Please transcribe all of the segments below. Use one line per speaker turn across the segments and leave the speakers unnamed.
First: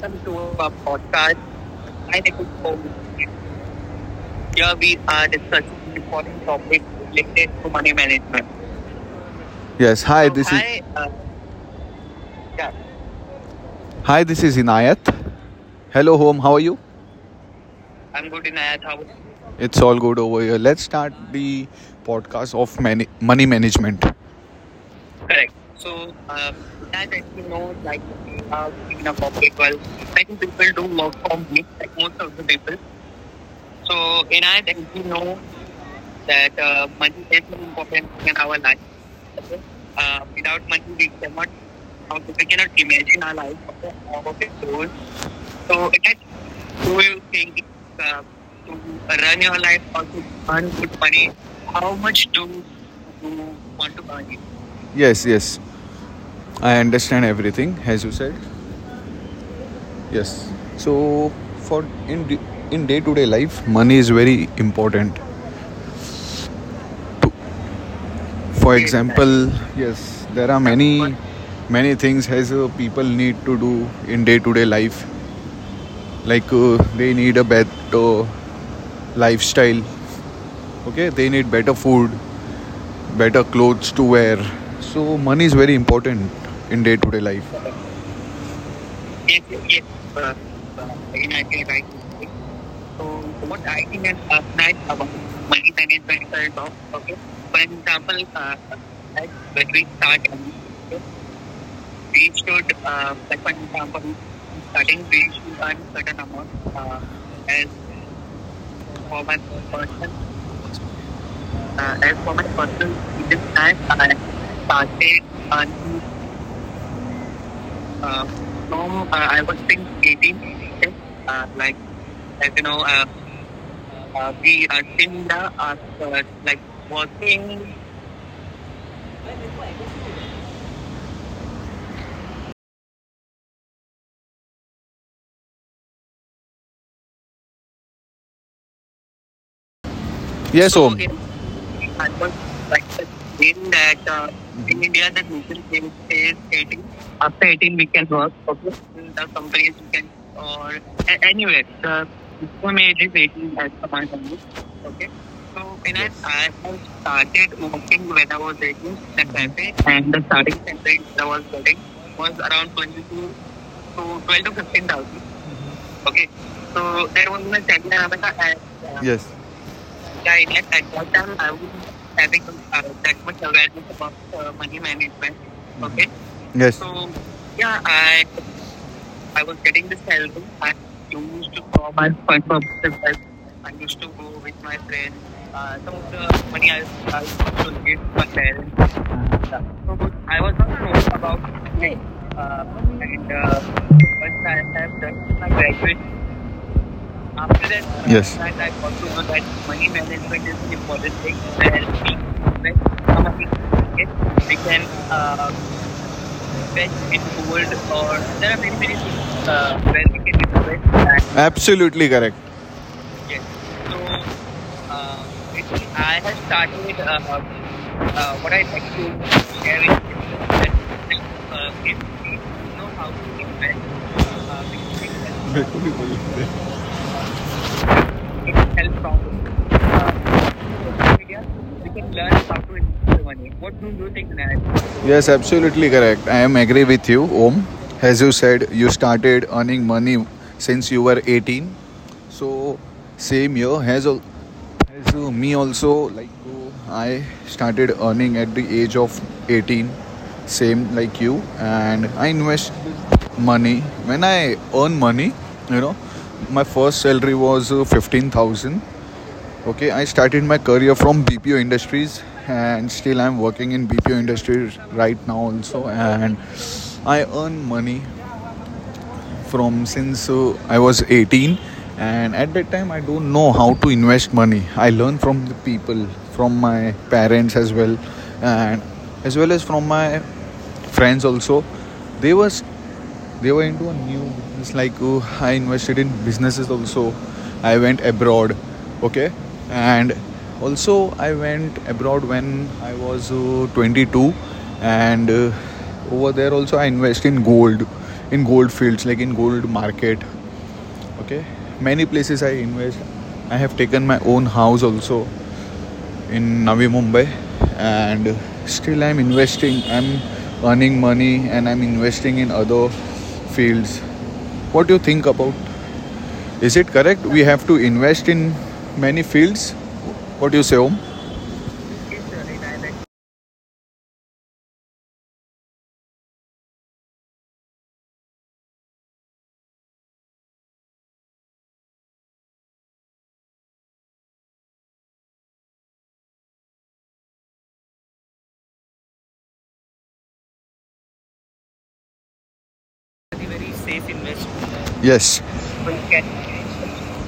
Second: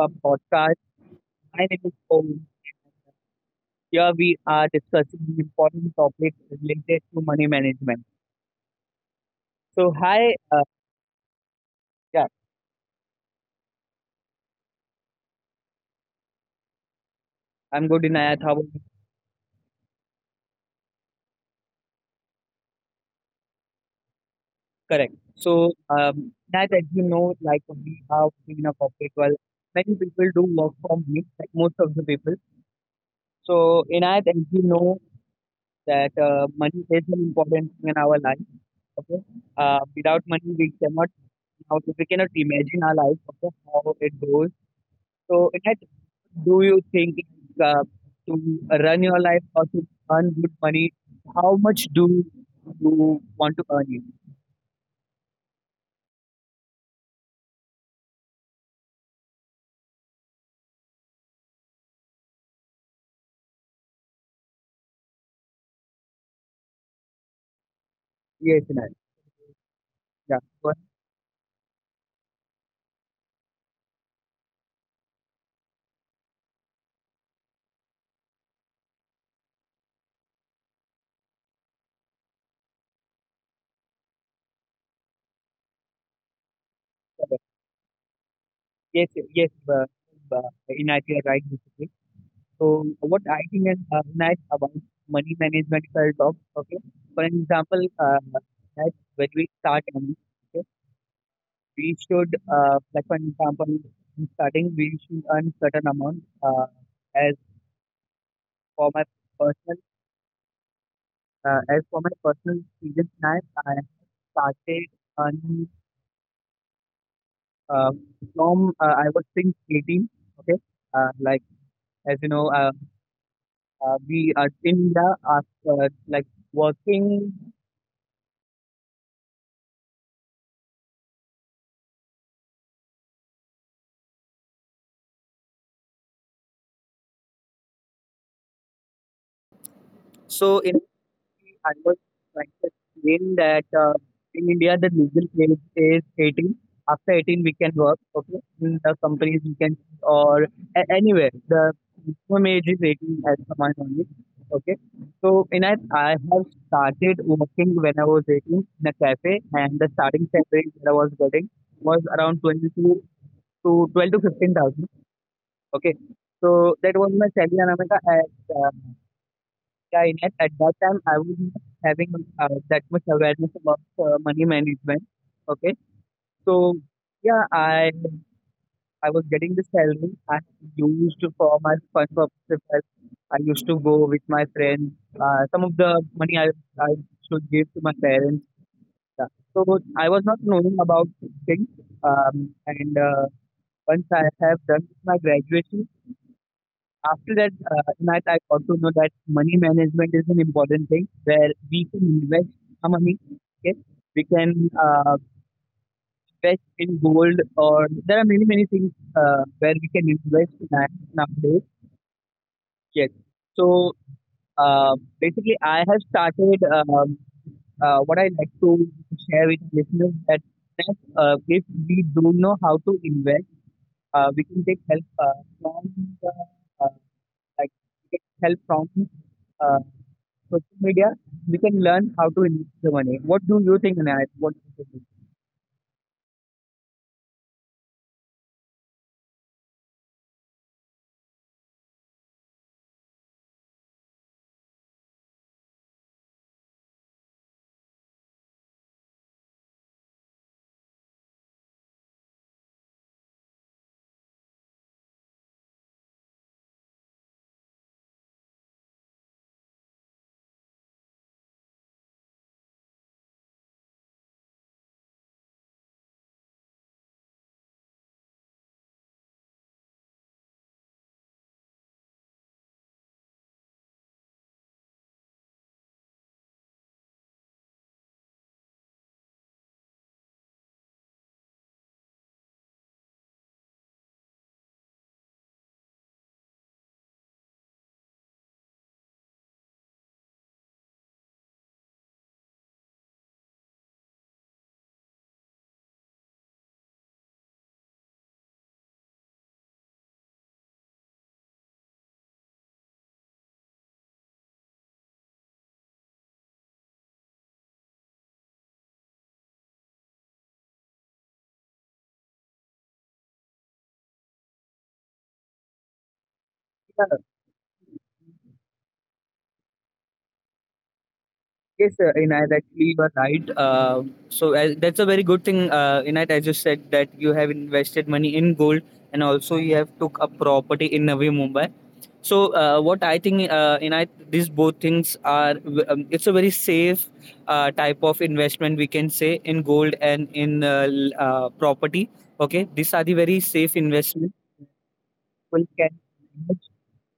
our
Welcome to our
podcast.
podcast.
My name is Paul.
I'm a
Here we are
Here we
discussing
are
the
discussing
important topic
topics
related to money
related to money
management.
management.
So,
Yes, hi. So,
hi,
this is hi.
yeah,
Yeah, hi, this is Inayat. Hello, home. How are you?
I'm good,
I'm
Inayat.
good
How
in
about
Ayat.
you?
How about you? It's all good over here. Let's start the podcast of money management.
Correct.
Correct.
So,
So,
Inayat, as you
as
know,
you
like
know, like
we are
we
working in
are
a
in a
corporate world,
corporate world,
many people do
we
work from
work
home,
from
like
mixed
most of the people.
sectors.
So,
So,
Inayat,
in
as you
Ayat,
know,
you know,
that
that
money is
money
an
is more
important thing in
important
our
in
life.
our life.
Okay.
Okay?
Without
Without
money, we
money, we
cannot
cannot,
now, so we
uh,
cannot
we cannot
imagine our
imagine
life.
our life,
Okay,
okay?
how it
Our
goes.
goals.
So in that,
So it has,
do you
do
think,
you think,
uh,
uh,
to
to
run your
run
life
your
or
life
to
or to
earn good
earn
money,
good money?
how much
How
do
much do,
you want to earn it?
yes, yes. I understand everything as you said. Yes. So for in day to day life, money is very important.
Yes,
For
in,
example, yes,
yeah,
there are
go ahead.
many things as people need to do in day to day life, like they need a better lifestyle, okay, they need better food, better clothes to wear. So money is very important in day to day
Sagar.
life.
Yes,
Yes,
yes,
yes.
uh,
Uh,
uh,
uh,
in IT, you're right
right.
basically. So what I
What
think
I
is
think is
nice
nice
about
about
money
money
management, if I talk.
management.
Okay,
Okay.
for an
For
example,
example, uh,
that when we
we
start earning,
start
we should,
reach
like for example, in starting,
starting
we should
page
earn certain amount. As
as
for my
for my
personal,
person
as
uh,
for
as
my
for my
personal
personal
experience,
business.
now
I
I
started
started earning
earning
uh,
uh,
from,
from,
I was
I was
think
since
18.
18,
Okay,
okay?
like
Like
as you
as
know,
you know,
we are
we are,
in India, like working. So
yes,
in
oh.
I was
I was
trying to
like
explain
in
that
that,
in
in
India the
India the
legal
social
age
age
is
is
18.
18.
After
After
18 we
18
can
we can
work.
work,
Okay, in the companies we
companies,
can, or anywhere
anywhere.
the minimum age is
Estimated
18 as
waiting
per
at
my
at
knowledge. Okay, so in I have started working when I was 18 in a cafe, and the
and the
starting salary that I
starting
was
salary
getting was
was
around
around
22 to 12 to 15
12,
thousand. Okay,
okay.
so
So
that was
there
my
was
salary, and I,
another, yes,
yeah, Ines, at
guy
that
that
time I was not having
having
that much
that much
awareness about
awareness about
money
money
management.
management.
Okay,
Okay. Yes.
so
So
yeah,
yeah,
I
I
I was
I was
getting the
getting this
salary
salary
I used for my
for my
fun
fund
purposes. As
purposes.
I used to go with my friends. Some of the money
The
I
money I
I
was I
should give
was
to
to
my
my
parents. Yeah. So
parents.
I was not knowing about
About
things.
it.
And
And
once I
once
have
I
done
have
my
done my
graduation,
graduate,
after that,
after that,
Inayat,
yes.
I
I
also know that money
had
management is an important thing where we can invest
my,
our money.
we
Okay, we
we
can
can fetch
invest in
it
gold,
for
or there are many
other,
many things where we
where
can
we can
invest in that
invest.
nowadays.
Absolutely correct.
Yes.
Yes. So
So basically, I have
I have
started.
started.
What I
What
like
I like
to share
to
with
share
listeners that
is
that, uh, if we don't know how to invest, we can take help from the,
that
uh, like we can help
getting help
from
from
uh, social
social
media,
media.
we can
We
learn how
learn
to invest the money.
something.
What do you think, Inayat? What do you think?
Yes, absolutely correct. I am agree with you, Om. As you said, you started earning money since you were 18. So same year has as me also, like I started earning at the age of 18, same like you, and I invest money. When I earn money, you know, my first salary was 15,000. Okay, I started my career from BPO Industries and still I'm working in BPO Industries right now also, and I earn money from since I was 18, and at that time I don't know how to invest money. I learned from the people, from my parents as well, and as well as from my friends also. They was they were into a new business, like I invested in businesses also. I went abroad, okay? And also I went abroad when I was 22, and over there also I invest in gold, in gold fields, like in gold market, okay, many places I invest. I have taken my own house also in Navi Mumbai, and still I'm investing, I'm earning money and I'm investing in other fields. What do you think about, is it correct
Yeah,
we have to invest in many fields? What do you say, Om?
yes, Inayat, actually you are right. So, that's a very good thing, Inayat, as you said that you have invested money in gold, and also you have took a property in Navi Mumbai. So what I think, Inayat, these both things are, it's a very safe type of investment, we can say, in gold and in property. Okay, these are the very safe investment.
Yes,
People can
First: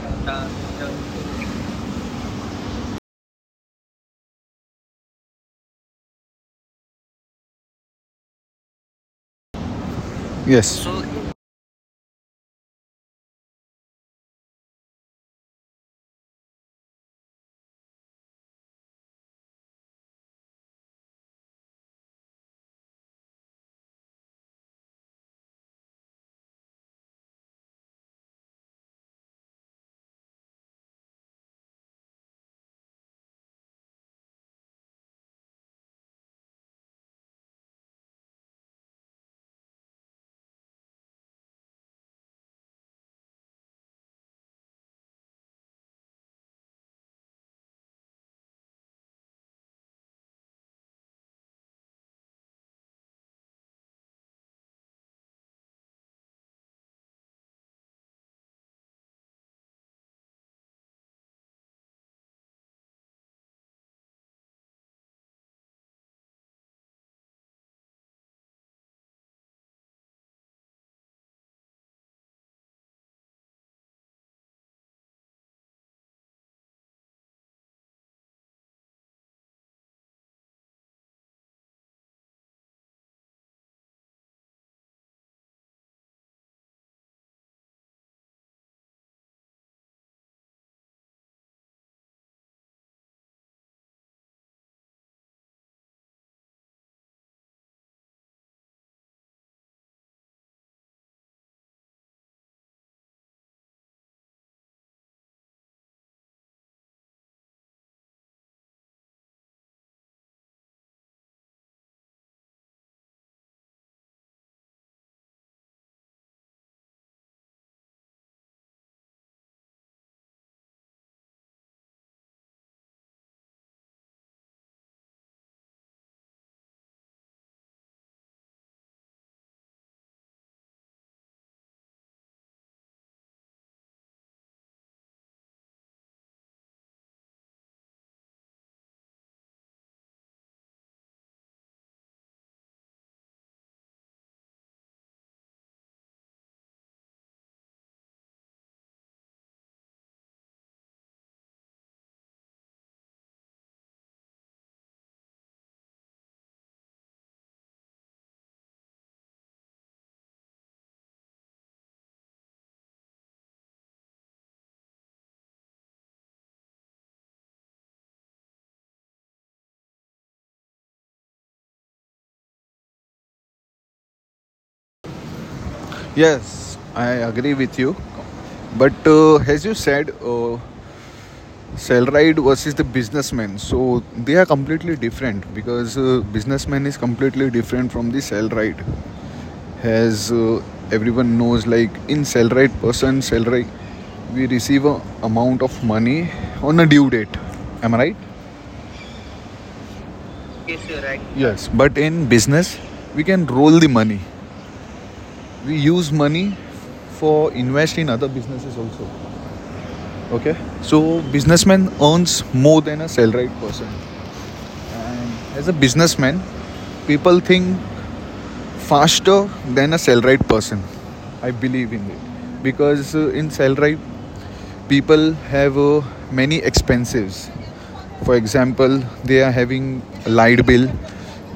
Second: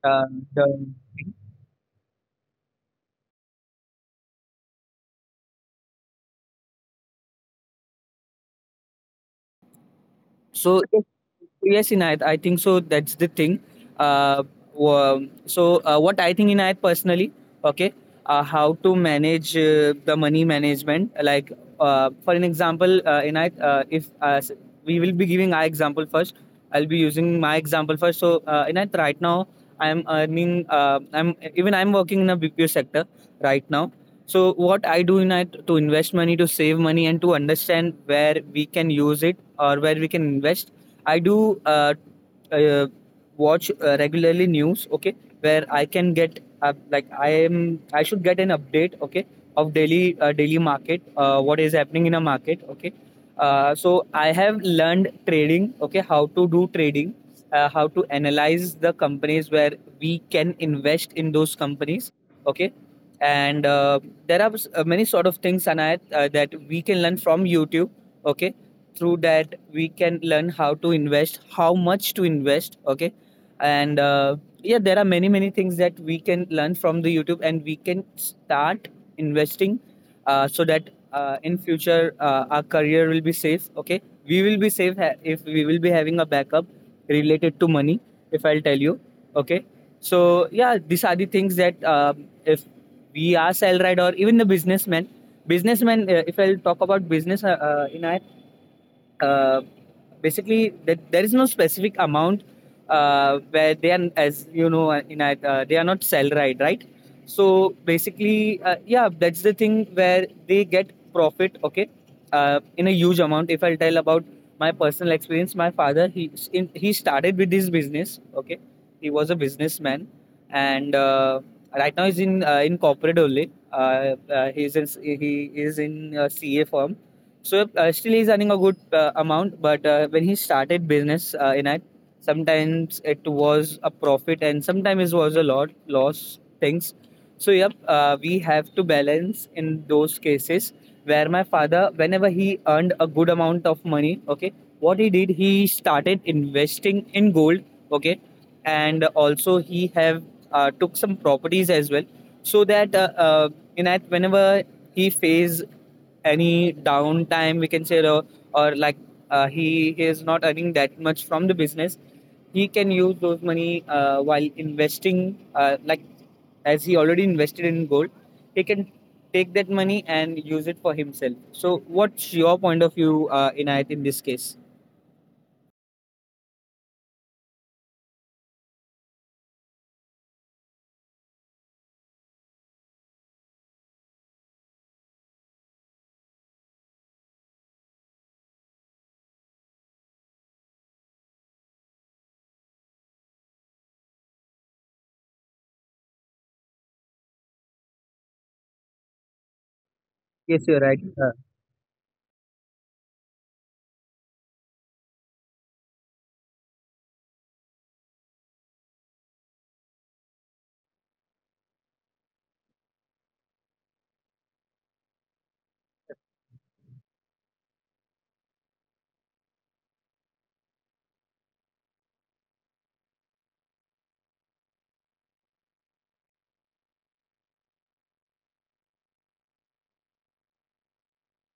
Ờ, rồi.
uh, yes.
So yes,
So,
yes, Inayat, I think so. That's the thing. Uh, so what I think, Inayat, personally, okay, how to manage the money management. Like for an example, Inayat, if s- we will be giving our example first, I'll be using my example first. So Inayat, right now I'm earning. I'm working in a BPO sector right now. So what I do in to invest money, to save money, and to understand where we can use it or where we can invest, I do, uh, watch, regularly, news. Okay, where I can get, I should get an update. Okay, of daily market, what is happening in a market. Okay, so I have learned trading. Okay, how to do trading, how to analyze the companies, where we can invest in those companies. Okay, and many sort of things, and that we can learn from YouTube. Okay, through that we can learn how to invest, how much to invest. Okay, and yeah, there are many things that we can learn from the YouTube, and we can start investing, so that in future our career will be safe. Okay, we will be safe, if we will be having a backup related to money, if I'll tell you. Okay, so yeah, these are the things that, if we are salaried or even the businessman. If I'll talk about business, in our, uh, basically, that there is no specific amount where they are. As you know, they are not salaried, right? So basically, yeah, that's the thing, where they get profit. Okay, in a huge amount. If I'll tell about my personal experience, my father, he started with this business. Okay, he was a businessman, and right now he's in corporate only. He is in CA firm. So still he's earning a good amount, but when he started business, in it, sometimes it was a profit and sometimes it was a lot loss things. So yep, we have to balance in those cases, where my father, whenever he earned a good amount of money, okay, what he did, he started investing in gold, okay, and also he have took some properties as well, so that, in that, whenever he face any downtime, we can say, or like, he is not earning that much from the business, he can use those money while investing, like as he already invested in gold, he can take that money and use it for himself. So what's your point of view, Inayat, in this case?
yes, I agree with you. But as you said, Sellride versus the businessman. So they are completely different because businessman is completely different from the Sellride. As everyone knows, like in Sellride person, Sellride, we receive a amount of money on a due date. Am I right?
Yes,
Yes,
you're
you're
right.
right. Yes, but in business, we can roll the money. We use money for invest in other businesses also. Okay, so businessman earns more than a salaried person, and as a businessman people think faster than a salaried person. I believe in it because in salaried, people have many expenses. For example, they are having a light bill,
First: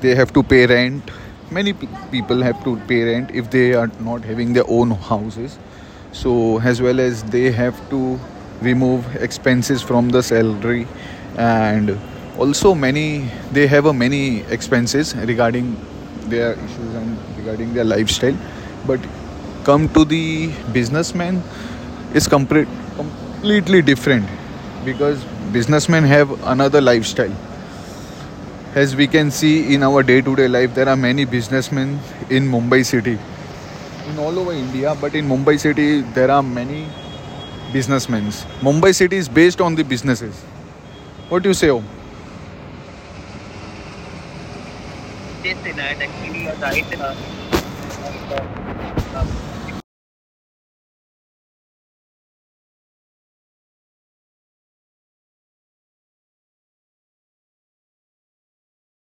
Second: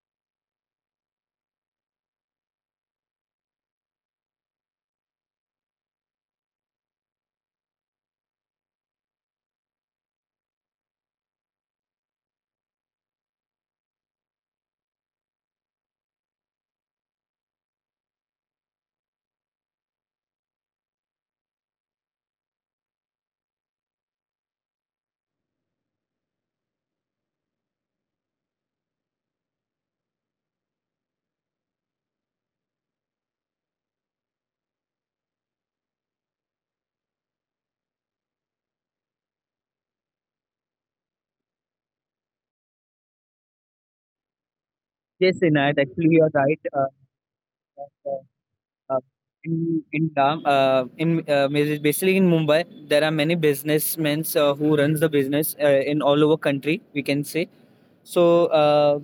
they have to pay rent. Many people have to pay rent if they are not having their own houses. So, as well as they have to remove expenses from the salary, and also many, they have a many expenses regarding their issues and regarding their lifestyle. But come to the businessman is completely different, because businessmen have another lifestyle. As we can see in our day to day life, there are many businessmen in Mumbai city, in all over India, but in Mumbai city, there are many businessmen. Mumbai city is based on the businesses. What do you say, Om?
yes
Yes,
inayat
Sinat,
Actually, you're
actually you're
right.
right.
uh, Uh,
uh, uh,
in Dam, in basi- Basically, in Mumbai, there are many businessmen who runs the business, in all over country, we can say. So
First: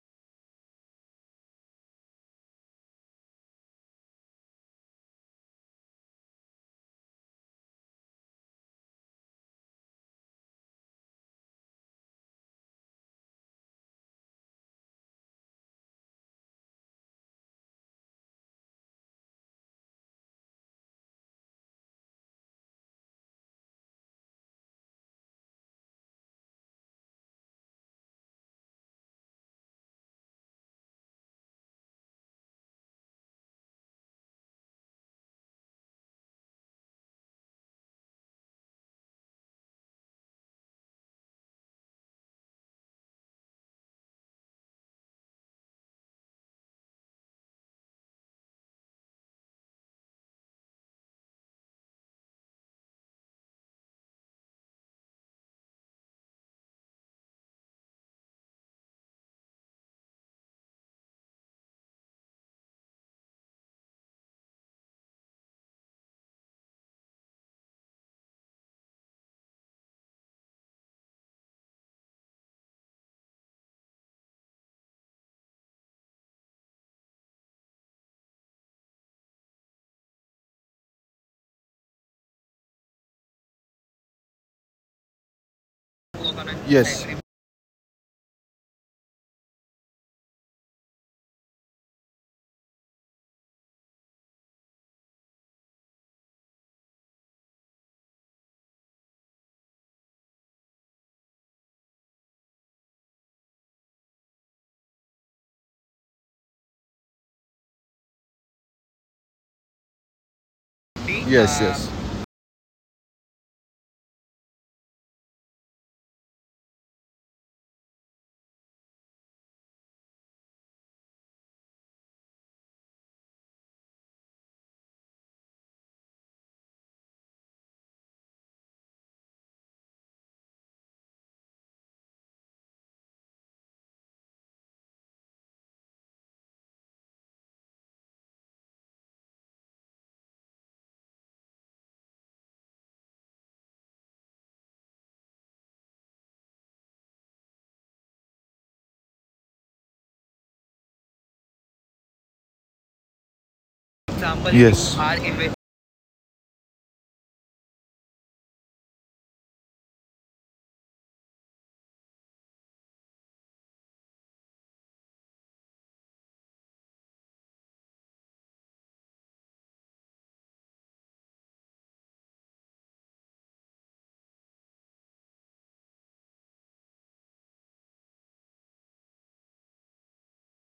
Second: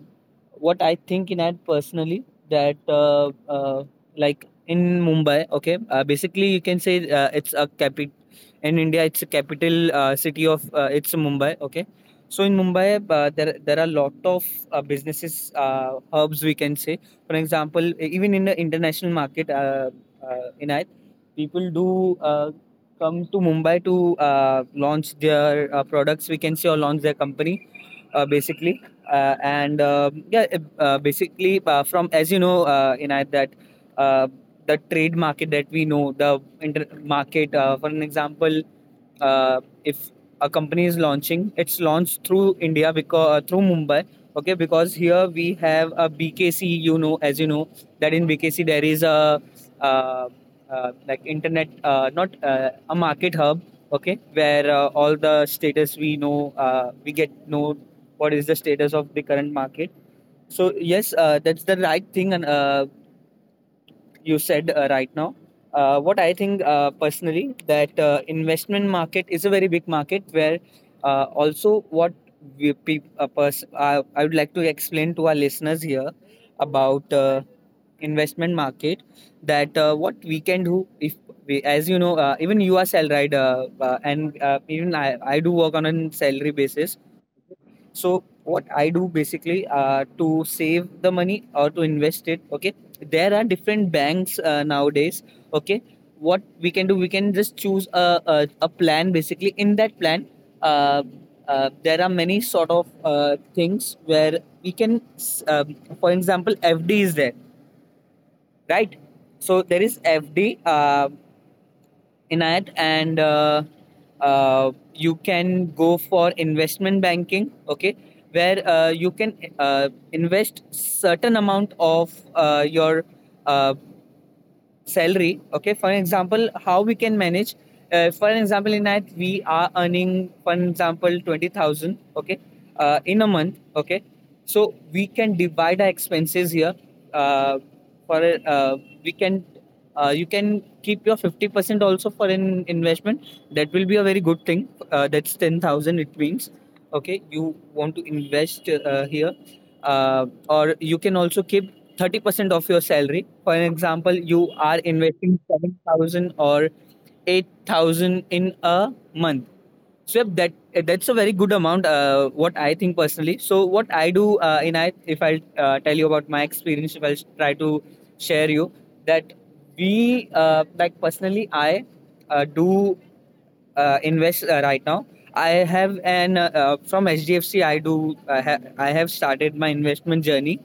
what I think in that personally, that, like, in Mumbai, okay, basically you can say it's a capital in India. It's a capital, city of, it's Mumbai, okay. So in Mumbai, there are lot of businesses, hubs, we can say. For example, even in the international market, uh, in it, people do come to Mumbai to launch their products, we can say, or launch their company, basically. And yeah, basically, from, as you know, Inayat, that uh, the trade market that we know, the market, for an example, if a company is launching, it's launched through India, because through Mumbai. Okay, because here we have a BKC, as you know, that in BKC there is a, uh, like, internet, not a market hub. Okay, where all the status we know, we get know what is the status of the current market. So yes, that's the right thing. And you said, right now, what I think, personally, that investment market is a very big market, where also what we, pe- a pers- I would like to explain to our listeners here about investment market, that, what we can do if we, as you know, even you are salaried, and even I do work on a salary basis.
Yes.
So what I do basically, to save the money or to invest it, okay? There are different banks nowadays, okay? What we can do, we can just choose a plan basically. In that plan, uh, there are many sort of things where we can, for example, FD is there, right? So there is FD,
Yes, yes.
Inayat, and you can go for investment banking, okay, where you can invest certain amount of your uh, salary. Okay, for example, how we can manage, for an example, in that we are earning, for an example, 20,000. Okay, in a month. Okay, so we can divide our expenses here, uh, for uh, we can you can keep your 50% also for an investment. That will be a very good thing, that's 10,000, it means, okay, you want to invest, here, or you can also keep 30% of your salary. For an example, you are
Yes.
investing 7,000 or 8,000 in a month. So yep, that's a very good amount. What I think personally. So what I do in I if I tell you about my experience, if I will try to share you that we like personally I do invest right now. I have an from HDFC. I do. I, ha- I have started my investment journey.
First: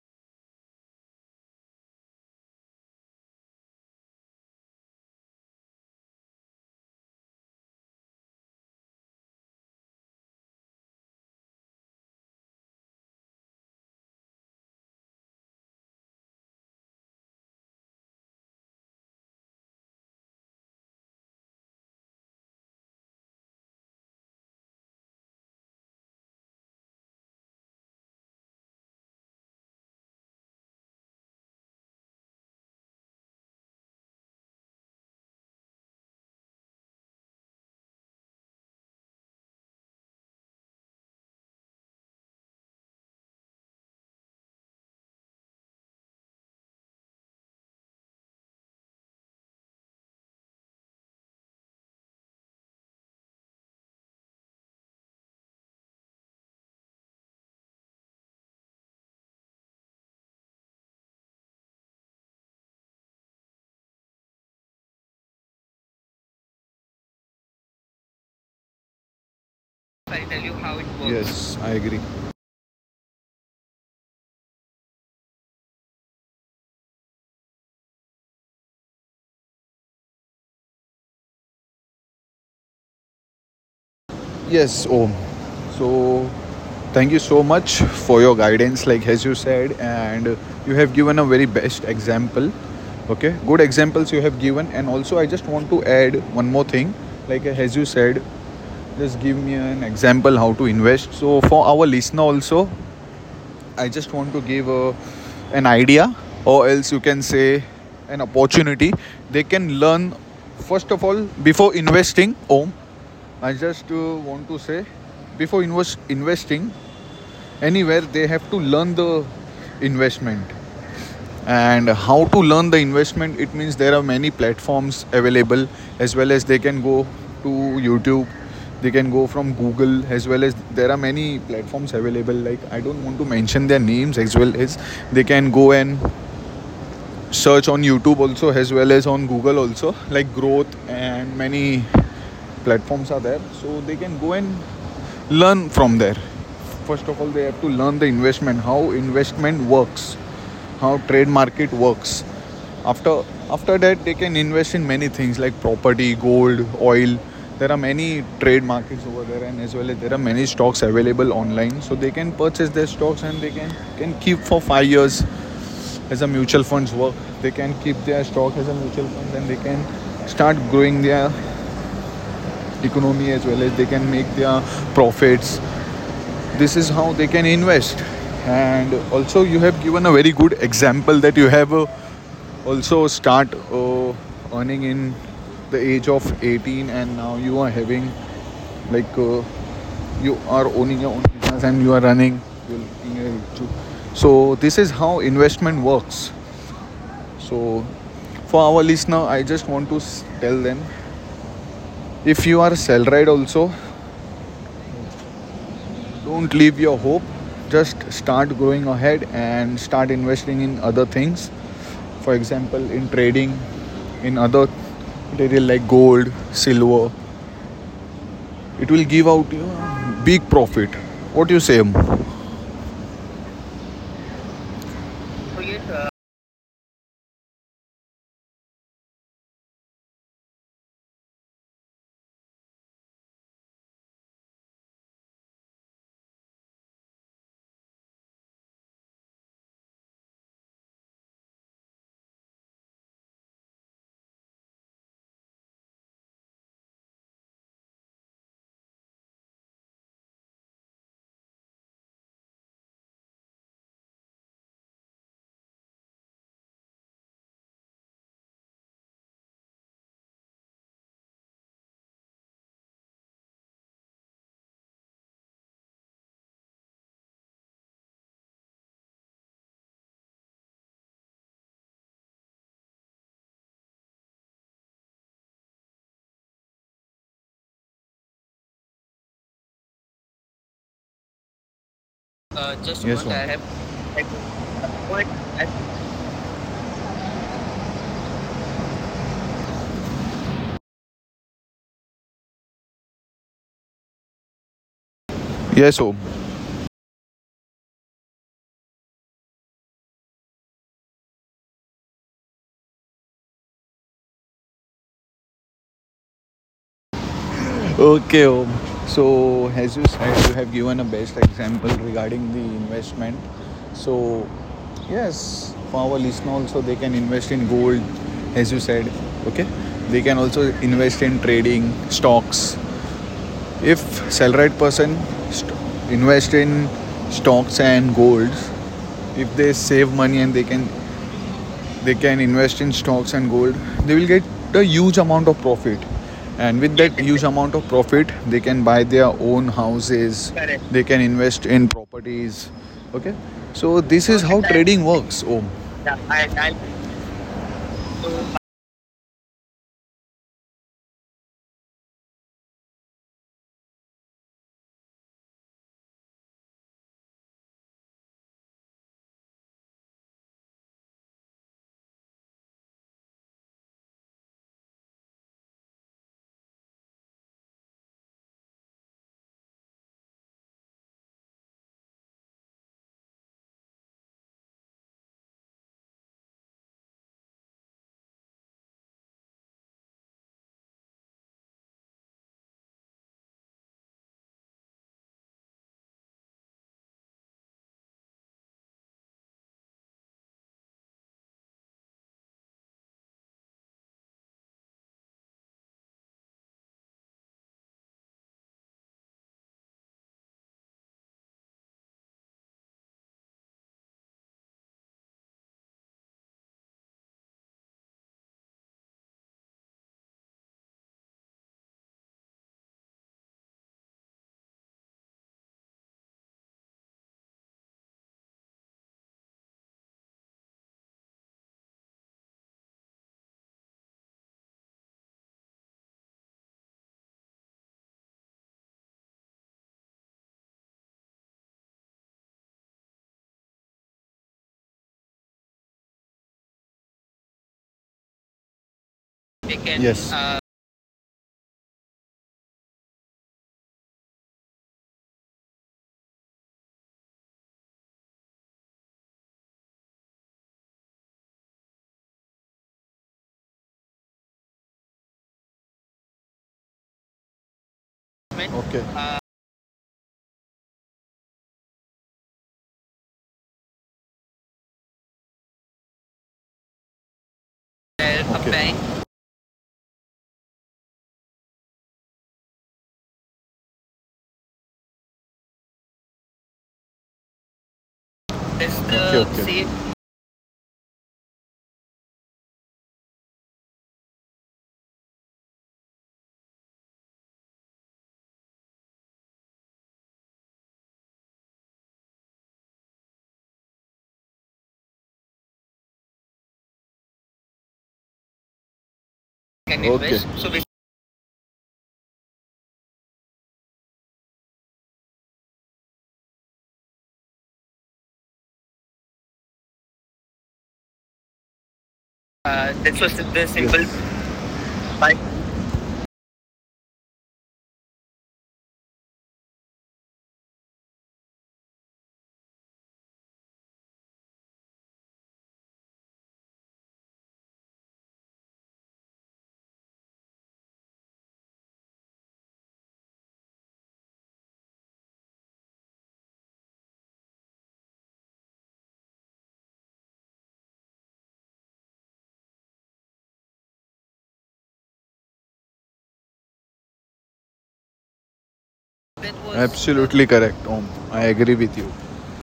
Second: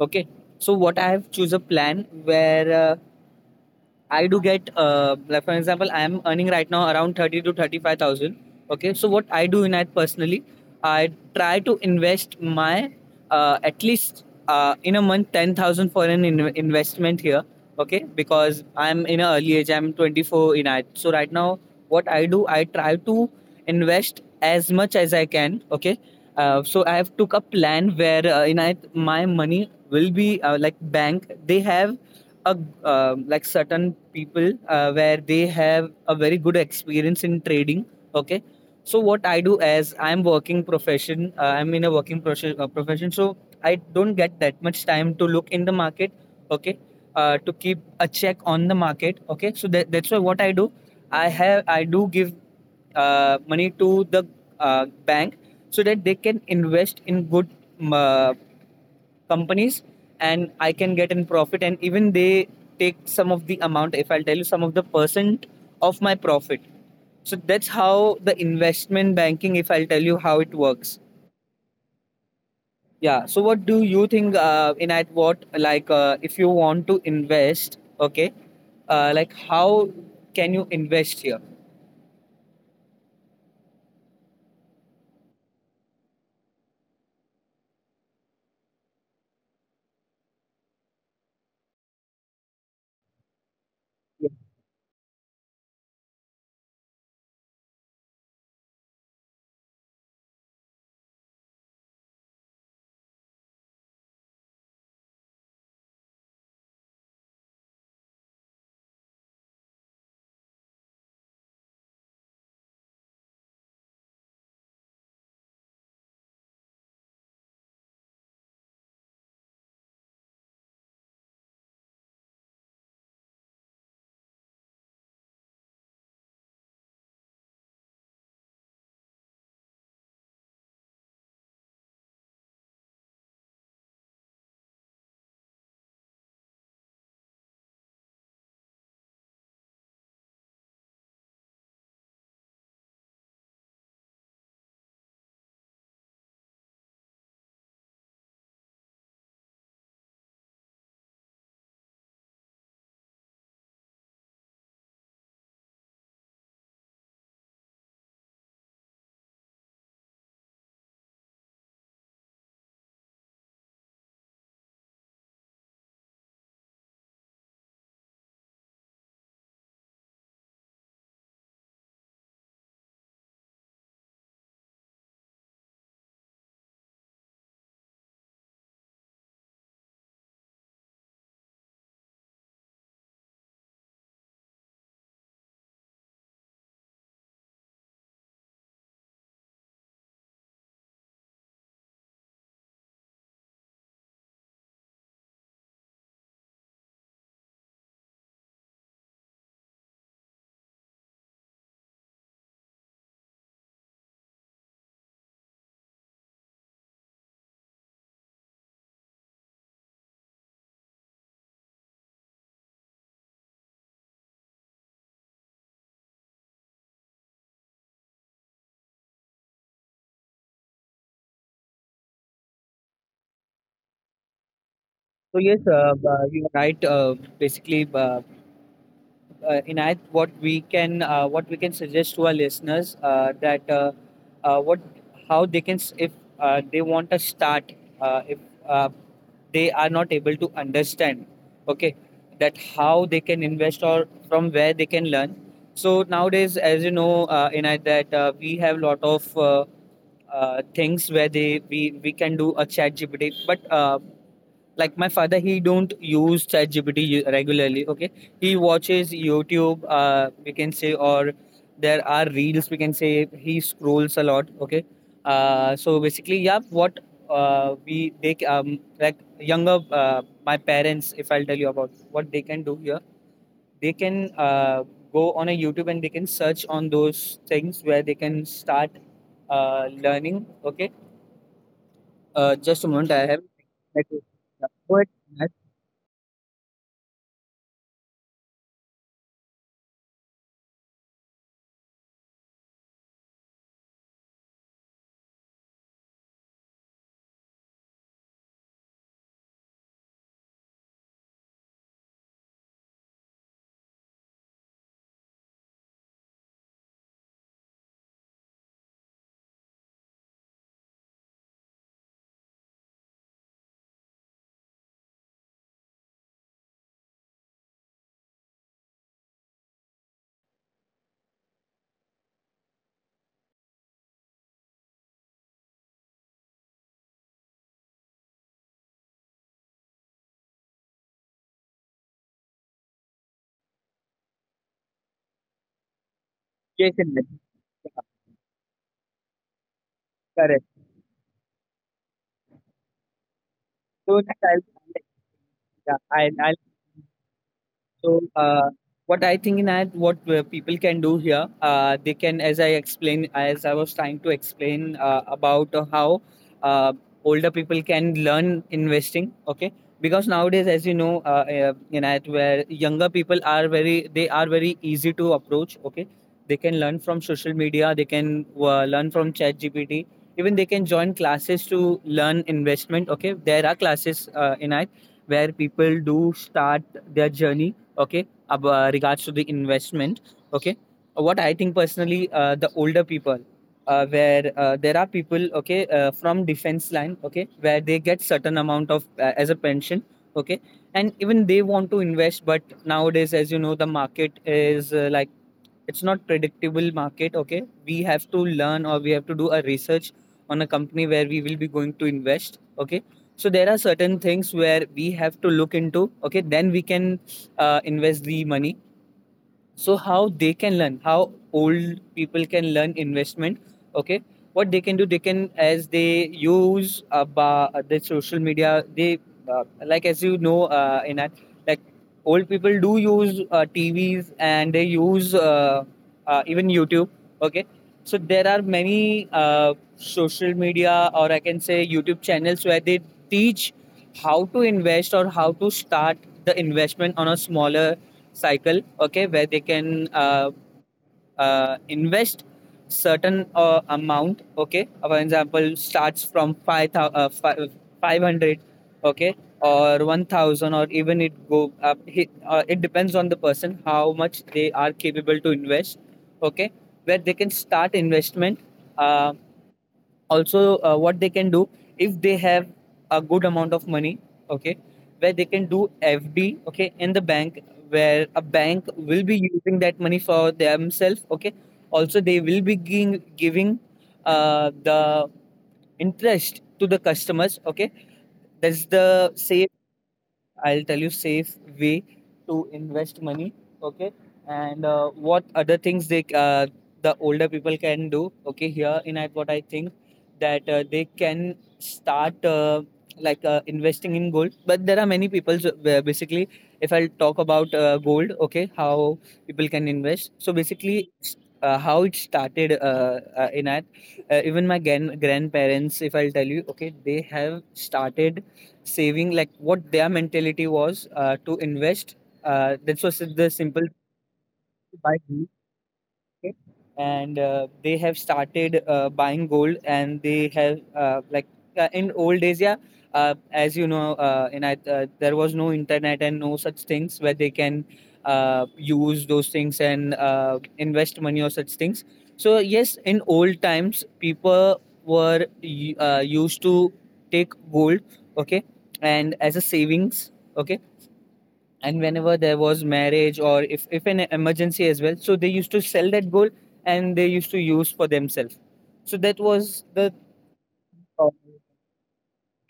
Okay, so what I have choose a plan where I do get, like for example, I am earning right now around 30 to 35,000. Okay, so what I do in it personally, I try to invest my at least in a month 10,000 for an investment here. Okay, because I'm in an early age, I'm 24 in it. So right now, what I do, I try to invest as much as I can. Okay, so I have took a plan where in it my money will be like bank. They have a like certain people where they have a very good experience in trading. Okay, so what I do, as I'm working profession I'm in a working profession, so I don't get that much time to look in the market. Okay, to keep a check on the market. Okay, so that's why what I do, I do give money to the bank, so that they can invest in good um, uh, companies, and I can get in profit, and even they take some of the amount, if I'll tell you, some of the percent of my profit. So that's how the investment banking, if I'll tell you, how it works.
Yes, I agree.
Yeah. So what do you think in at what like if you want to invest, okay? Like how can you invest here?
Yes, Om. So, thank you so much for your guidance, like as you said, and you have given a very best example. Okay, good examples
Yeah.
you have given, and also I just want to add one more thing, like as you said, just give me an example how to invest. So, for our listener also, I just want to give an idea, or else you can say an opportunity. They can learn first of all before investing. Om, I just want to say before investing anywhere, they have to learn the investment. And how to learn the investment, it means there are many platforms available, as well as they can go to YouTube, they can go from Google, as well as there are many platforms available. Like I don't want to mention their names, as well as they can go and search on YouTube also, as well as on Google also, like Growth and many platforms are there. So they can go and learn from there. First of all they have to learn the investment, how investment works, how trade market works. After after that, they can invest in many things like property, gold, oil. There are many trade markets over there, and as well as there are many stocks available online, so they can purchase their stocks and they can keep for 5 years, as a mutual funds work. They can keep their stock as a mutual fund, and they can start growing their economy, as well as they can make their profits. This is how they can invest. And also, you have given a very good example that you have also start earning in the age of 18, and now you are having, like you are owning your own business and you are running. So this is how investment works. So for our listener, I just want to tell them, if you are salaried also, don't leave your hope. Just start growing ahead and start investing in other things. For example, in trading, in other material like gold, silver. It will give out you a big profit. What do you say? So
So yes,
yes,
you're right. Basically, Inayat, what we can suggest to our listeners that what how they can if they want to start if uh, they are not able to understand, okay, that how they can invest, or from where they can learn. So nowadays, as you know, Inayat, that we have lot of things where we can do a chat gpt, but like my father, he don't use ChatGPT regularly. Okay, he watches youtube, we can say, or there are reels, we can say, he scrolls a lot. Okay, so basically, yeah, what like younger, my parents, if I'll tell you about what they can do here, they can go on a youtube and they can search on those things where they can start learning. Okay, just a moment, I have Network. Yeah,
yes, Om. Okay, Om. So, as you said, you have given a best example regarding the investment. So, yes, for our listener also, they can invest in gold, as you said. Okay, they can also invest in trading stocks. If salaried person st- invest in stocks and golds, if they save money, and they can invest in stocks and gold, they will get a huge amount of profit,
go
and
ahead,
with
Matt.
that huge amount of profit they can buy their own houses,
Correct.
they can invest in properties. Okay, so
So
this
next
is
I'll
how
I'll
trading works, Om.
yeah, I'll
Yeah,
so, what I think in that, what people can do here, they can, as I explain, as I was trying to explain about how uh, older people can learn investing. Okay, because nowadays, as you know, where younger people are very, they are very easy to approach. Okay, they can learn from social media, they can learn from ChatGPT. Even they can join classes to learn investment. Okay, there are classes in that, where people do start their journey, okay, about regards to the investment. Okay, what I think personally, the older people, where there are people, okay, from defense line, okay, where they get certain amount of as a pension. Okay, and even they want to invest, but nowadays, as you know, the market is like it's not predictable market. Okay, we have to learn, or we have to do a research on a company where we will be going to invest. Okay, so there are certain things where we have to look into, okay, then we can invest the money. So how they can learn, how old people can learn investment. Okay, what they can do, they can, as they use about the social media, they uh, like as you know, in that, like old people do use tvs, and they use even youtube. Okay, so there are many social media, or I can say youtube channels, where they teach how to invest, or how to start the investment on a smaller cycle. Okay, where they can
yes.
invest certain amount. Okay, for example, starts from 5 thousand 500, okay, or 1000, or even it go up it depends on the person how much they are capable to invest. Okay, where they can start investment. uh,
Okay.
Also, what they can do, if they have a good amount of money, okay, where they can do fd, okay, in the bank, where a
Okay,
bank will
bank
be using that money for themselves. Okay, also they will be giving the interest to the customers. Okay, that's
is
the
the, okay,
same.
okay, safe,
I'll tell you safe way to invest money. Okay, and what other things they the older people can do. Okay, here in I what I think that they can start investing in gold. But there are many people. So basically, if I'll talk about gold, okay, how people can
can,
invest.
okay,
So
invest. So
basically, how it started in that. Even my grandparents, if I'll tell you, okay, they have started saving, like what their mentality was to invest, that was
this was
the
the
simple
simple.
buy
Yes,
market. And they have started buying gold, and they have in old days, yeah, as you know, there was no internet and no such things where they can use those things and invest money or such things. So yes, in old times, people were used to take gold, okay, and as a savings, okay, and whenever there was marriage, or if an emergency as well, so they used to sell that gold, and they used to use for themselves. So that was the
absolutely correct, Om.
uh,
I agree with you.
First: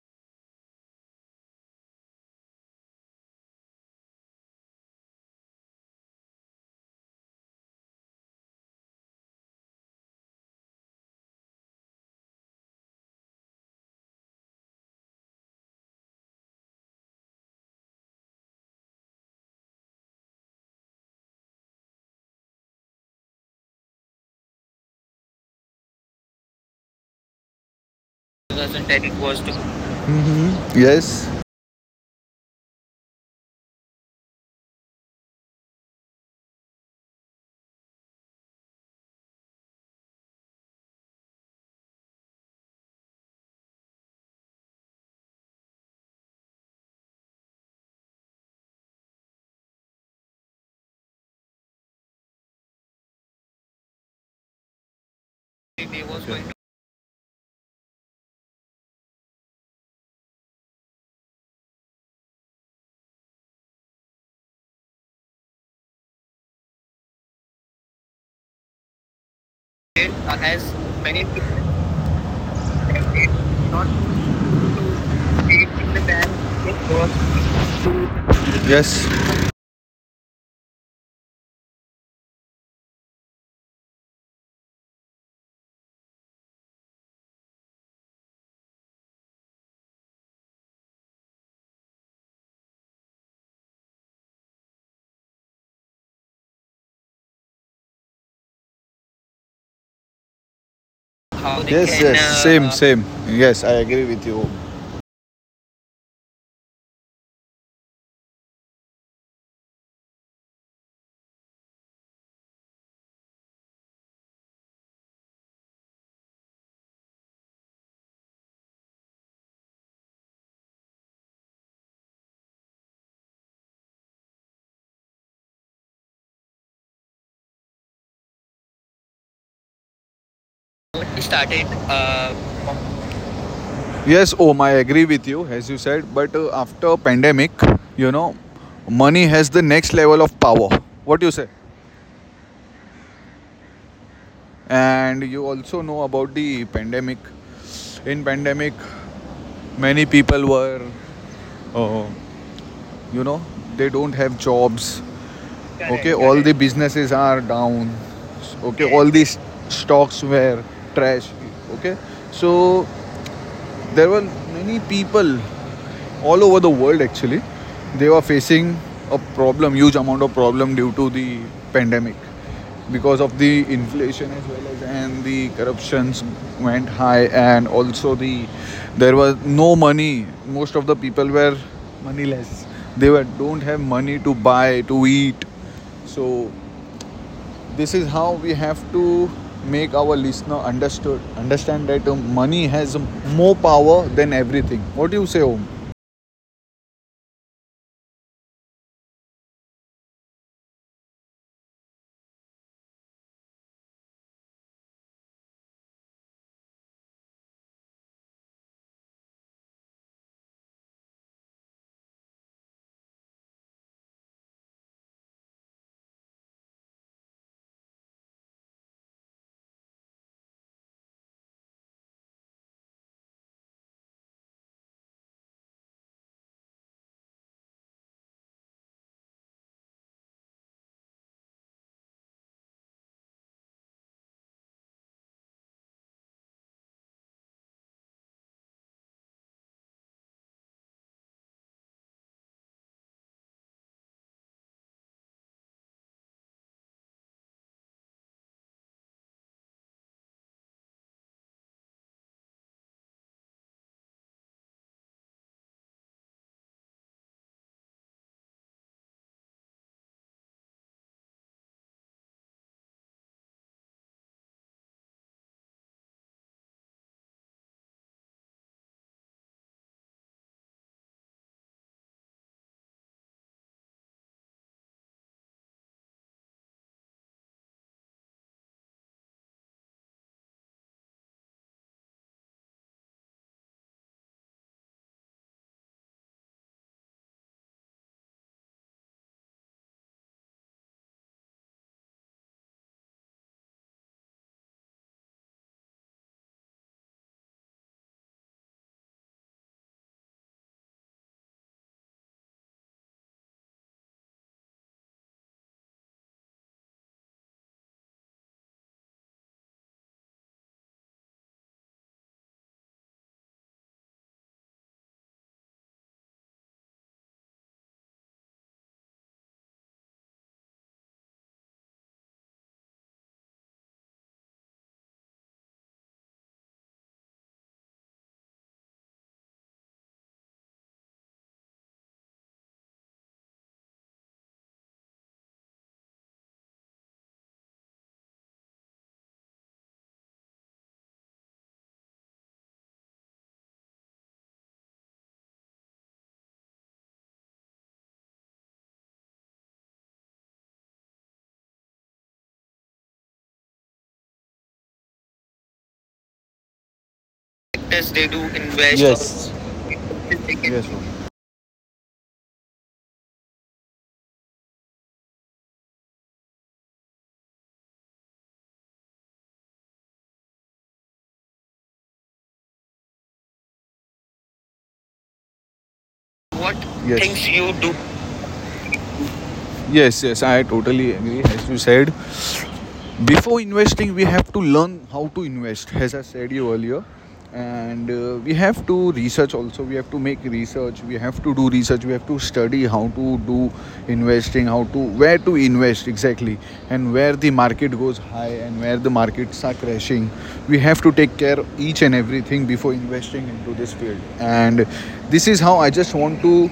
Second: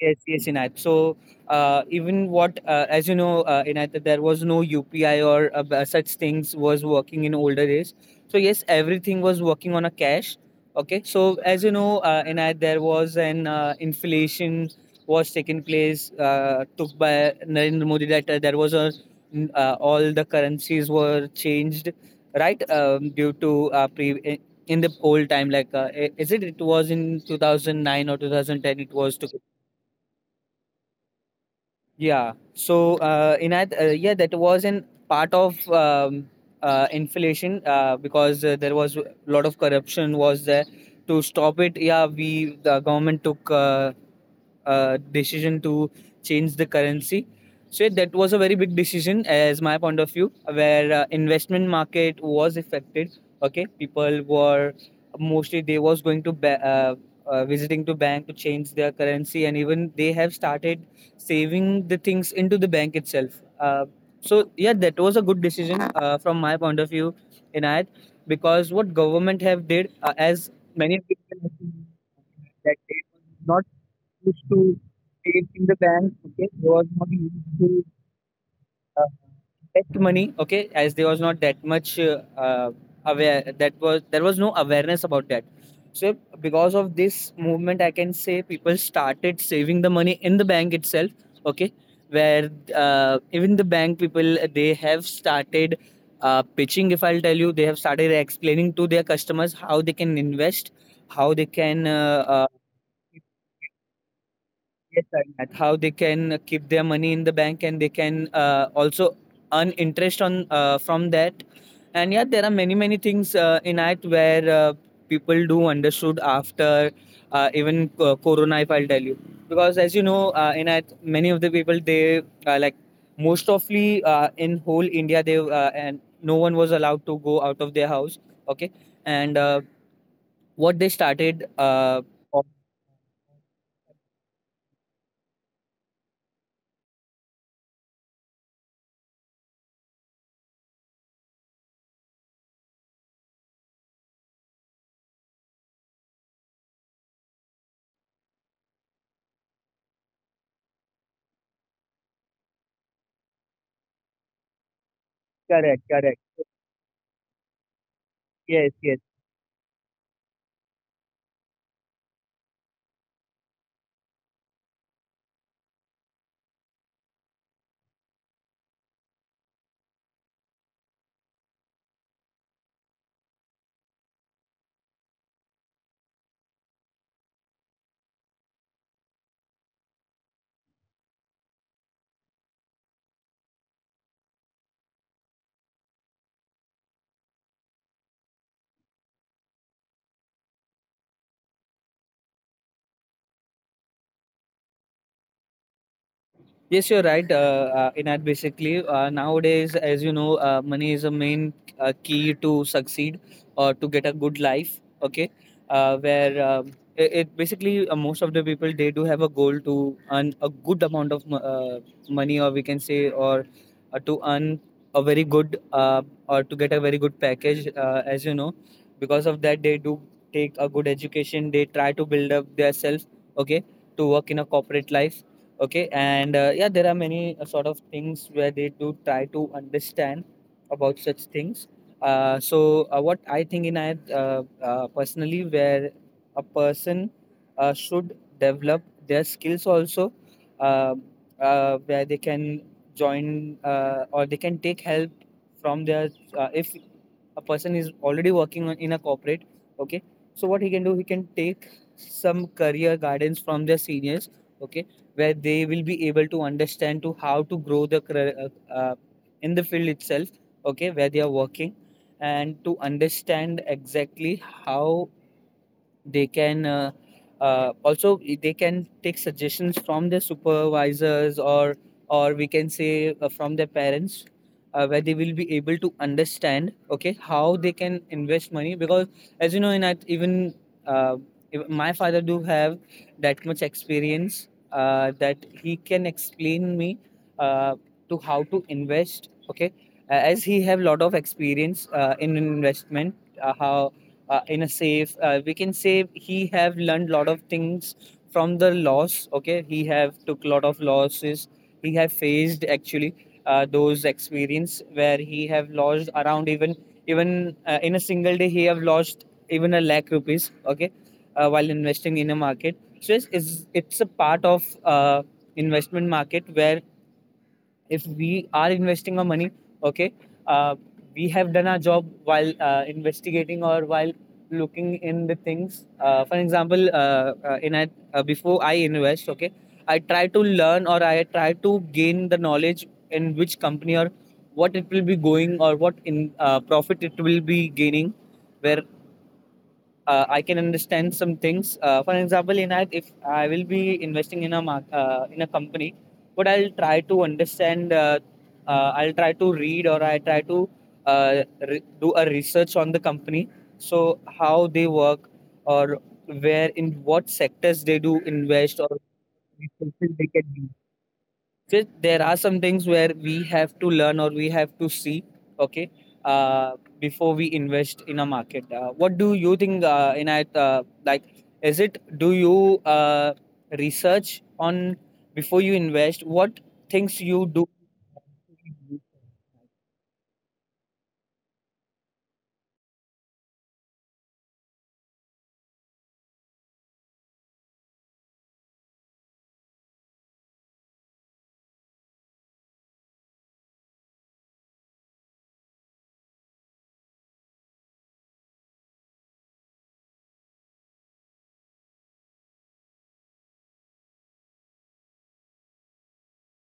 yes, yes, Inayat. So, even what, as you know, Inayat, that there was no UPI, or such things was working in older days. So, yes, everything was working on a cash. Okay. So, as you know, Inayat, there was an inflation was taking place, took by Narendra Modi, that there was a, all the currencies were changed, right? Due to in the old time, like, is it, it was in 2009 or 2010,
And
it
it
was to
was to, yes,
yeah. So, Inayat, yeah, that was an part of inflation, because there was a lot of corruption was there to stop it. Yeah, we the government took decision to change the currency. So yeah, that was a very big decision, as my point of view, where investment market was affected. Okay, people were mostly they was going to visiting to bank to change their currency, and even they have started saving the things into the bank itself. So yeah, that was a good decision from my point of view, Inayat, because what government have did as
as
many
many
people
people,
that they were not used to save in the bank. Okay, they was not used to
yes.
uh, invest money. Okay, as there was not that much aware that was, there was no awareness about that. So because of this movement, I can say people started saving the money in the bank itself. Okay, where even the bank people they have started pitching. If I'll tell you, they have started explaining to their customers how they can invest, how they
How they, yes,
can
can, yes. Same, same. Yes, I agree with you.
yes, Arnath, how they can keep their money in the bank, and they can also earn interest on from that. And yeah, there are many many things in it where people do understood after even Corona, if I'll tell you, because as you know, in it many of the people they like most ofly in whole India they and no one was allowed to go out of their house. Okay, and what they started.
Started,
Of-
yes, Om, I agree with you, as you said. But after pandemic, you know, money has the next level of power. What do you say? And you also know about the pandemic. In pandemic, many people were, uh, you know, they don't have jobs.
Correct,
Correct, okay, correct.
correct.
All the businesses are down.
Yes,
Okay, yes.
yes.
All these stocks were trash, okay. So there were many people all over the world, actually, they were facing a problem, huge amount of problem, due to the pandemic, because of the inflation as well as, and the corruptions went high, and also there was no money, most of the people were, they were, don't have money to buy, to eat. So this is how we have to make our listener understood, understand that money has more power than everything. What do you say, Om?
Yes, you're right, Inad. Basically, nowadays, as you know, money is a main key to succeed or to get a good life. Okay, where it, it basically, most of the people they do have a goal to earn a good amount of money, or we can say, or to earn a very good or to get a very good package. As you know, because of that, they do take a good education. They try to build up their self. Okay, to work in a corporate life, okay, and yeah, there are many sort of things where they do try to understand about such things. So what I think in I personally, where a person should develop their skills also, uh, where they can join, or they can take help from their, if a person is already working on, in a corporate, okay, so what he can do, he can take some career guidance from their seniors, okay, where they will be able to understand to how to grow the career, in the field itself, okay, where they are working, and to understand exactly how they can, also they can take suggestions from their supervisors, or we can say from their parents, where they will be able to understand, okay, how they can invest money, because as you know, in at even uh, my father do have that much experience that he can explain me uh, to how to invest, okay. As he have lot of experience in investment, how in a safe, we can say he have learned lot of things from the loss, okay, he have took lot of losses, he have faced actually those experience where he have lost around even even in a single day he have lost even a lakh rupees, okay. While investing in a market, so it's a part of investment market, where if we are investing our money, okay, uh, we have done our job while investigating, or while looking in the things. For example, before I invest, okay, I try to learn, or I try to gain the knowledge in which company, or what it will be going, or what in profit it will be gaining, where I can understand some things. For example, in that, if I will be investing in a mark, in a company, what I'll try to understand, I'll try to read, or I try to do a research on the company. So how they work, or where, in what sectors they
Yes,
do
they do
invest, or
invest? Yes.
which sectors they can.
Yes, Om.
There are some things where we have to learn, or we have to see, okay, uh, before we invest in a market. What do you think, Inayat, like, is it, do you research on before you invest, what
What, yes,
things
things
you
you
do?
do? Yes, yes, I totally agree. As you said, before investing we have to learn how to invest, as I said you earlier, and we have to research also, we have to make research, we have to do research, we have to study how to do investing, how to, where to invest exactly, and where the market goes high and where the markets are crashing. We have to take care of each and everything before investing into this field, and this is how I just want to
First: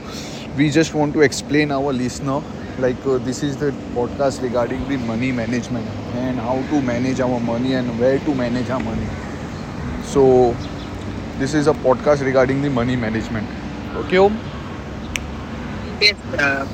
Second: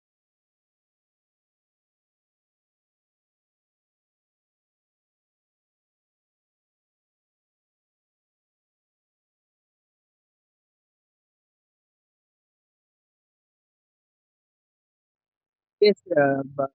we just want to explain our listener, like this is the podcast regarding the money management, and how to manage our money and where to manage our money. So this is a podcast regarding the money management, okay, Om?
Yes,
Yes,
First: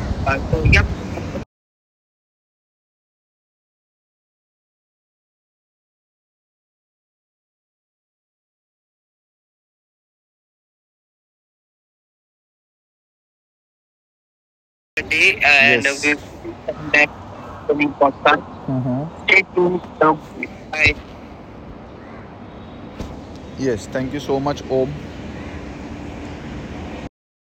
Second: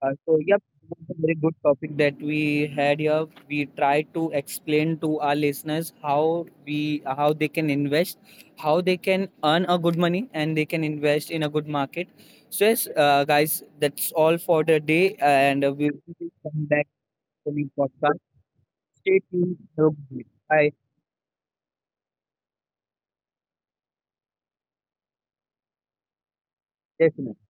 Yep,
so yep,
that's a very good topic that we had here. We try to explain to our listeners how we, how they can invest, how they can earn a good money, and they can invest in a good market. So yes, guys, that's all for the day,
today.
and
And
we
yes, we will
will come back
come back
to the
to the
podcast.
podcast. Mm-hmm.
Stay
Stay
tuned.
tuned.
Bye,
Bye. Yes, thank you so much, Om.
listeners.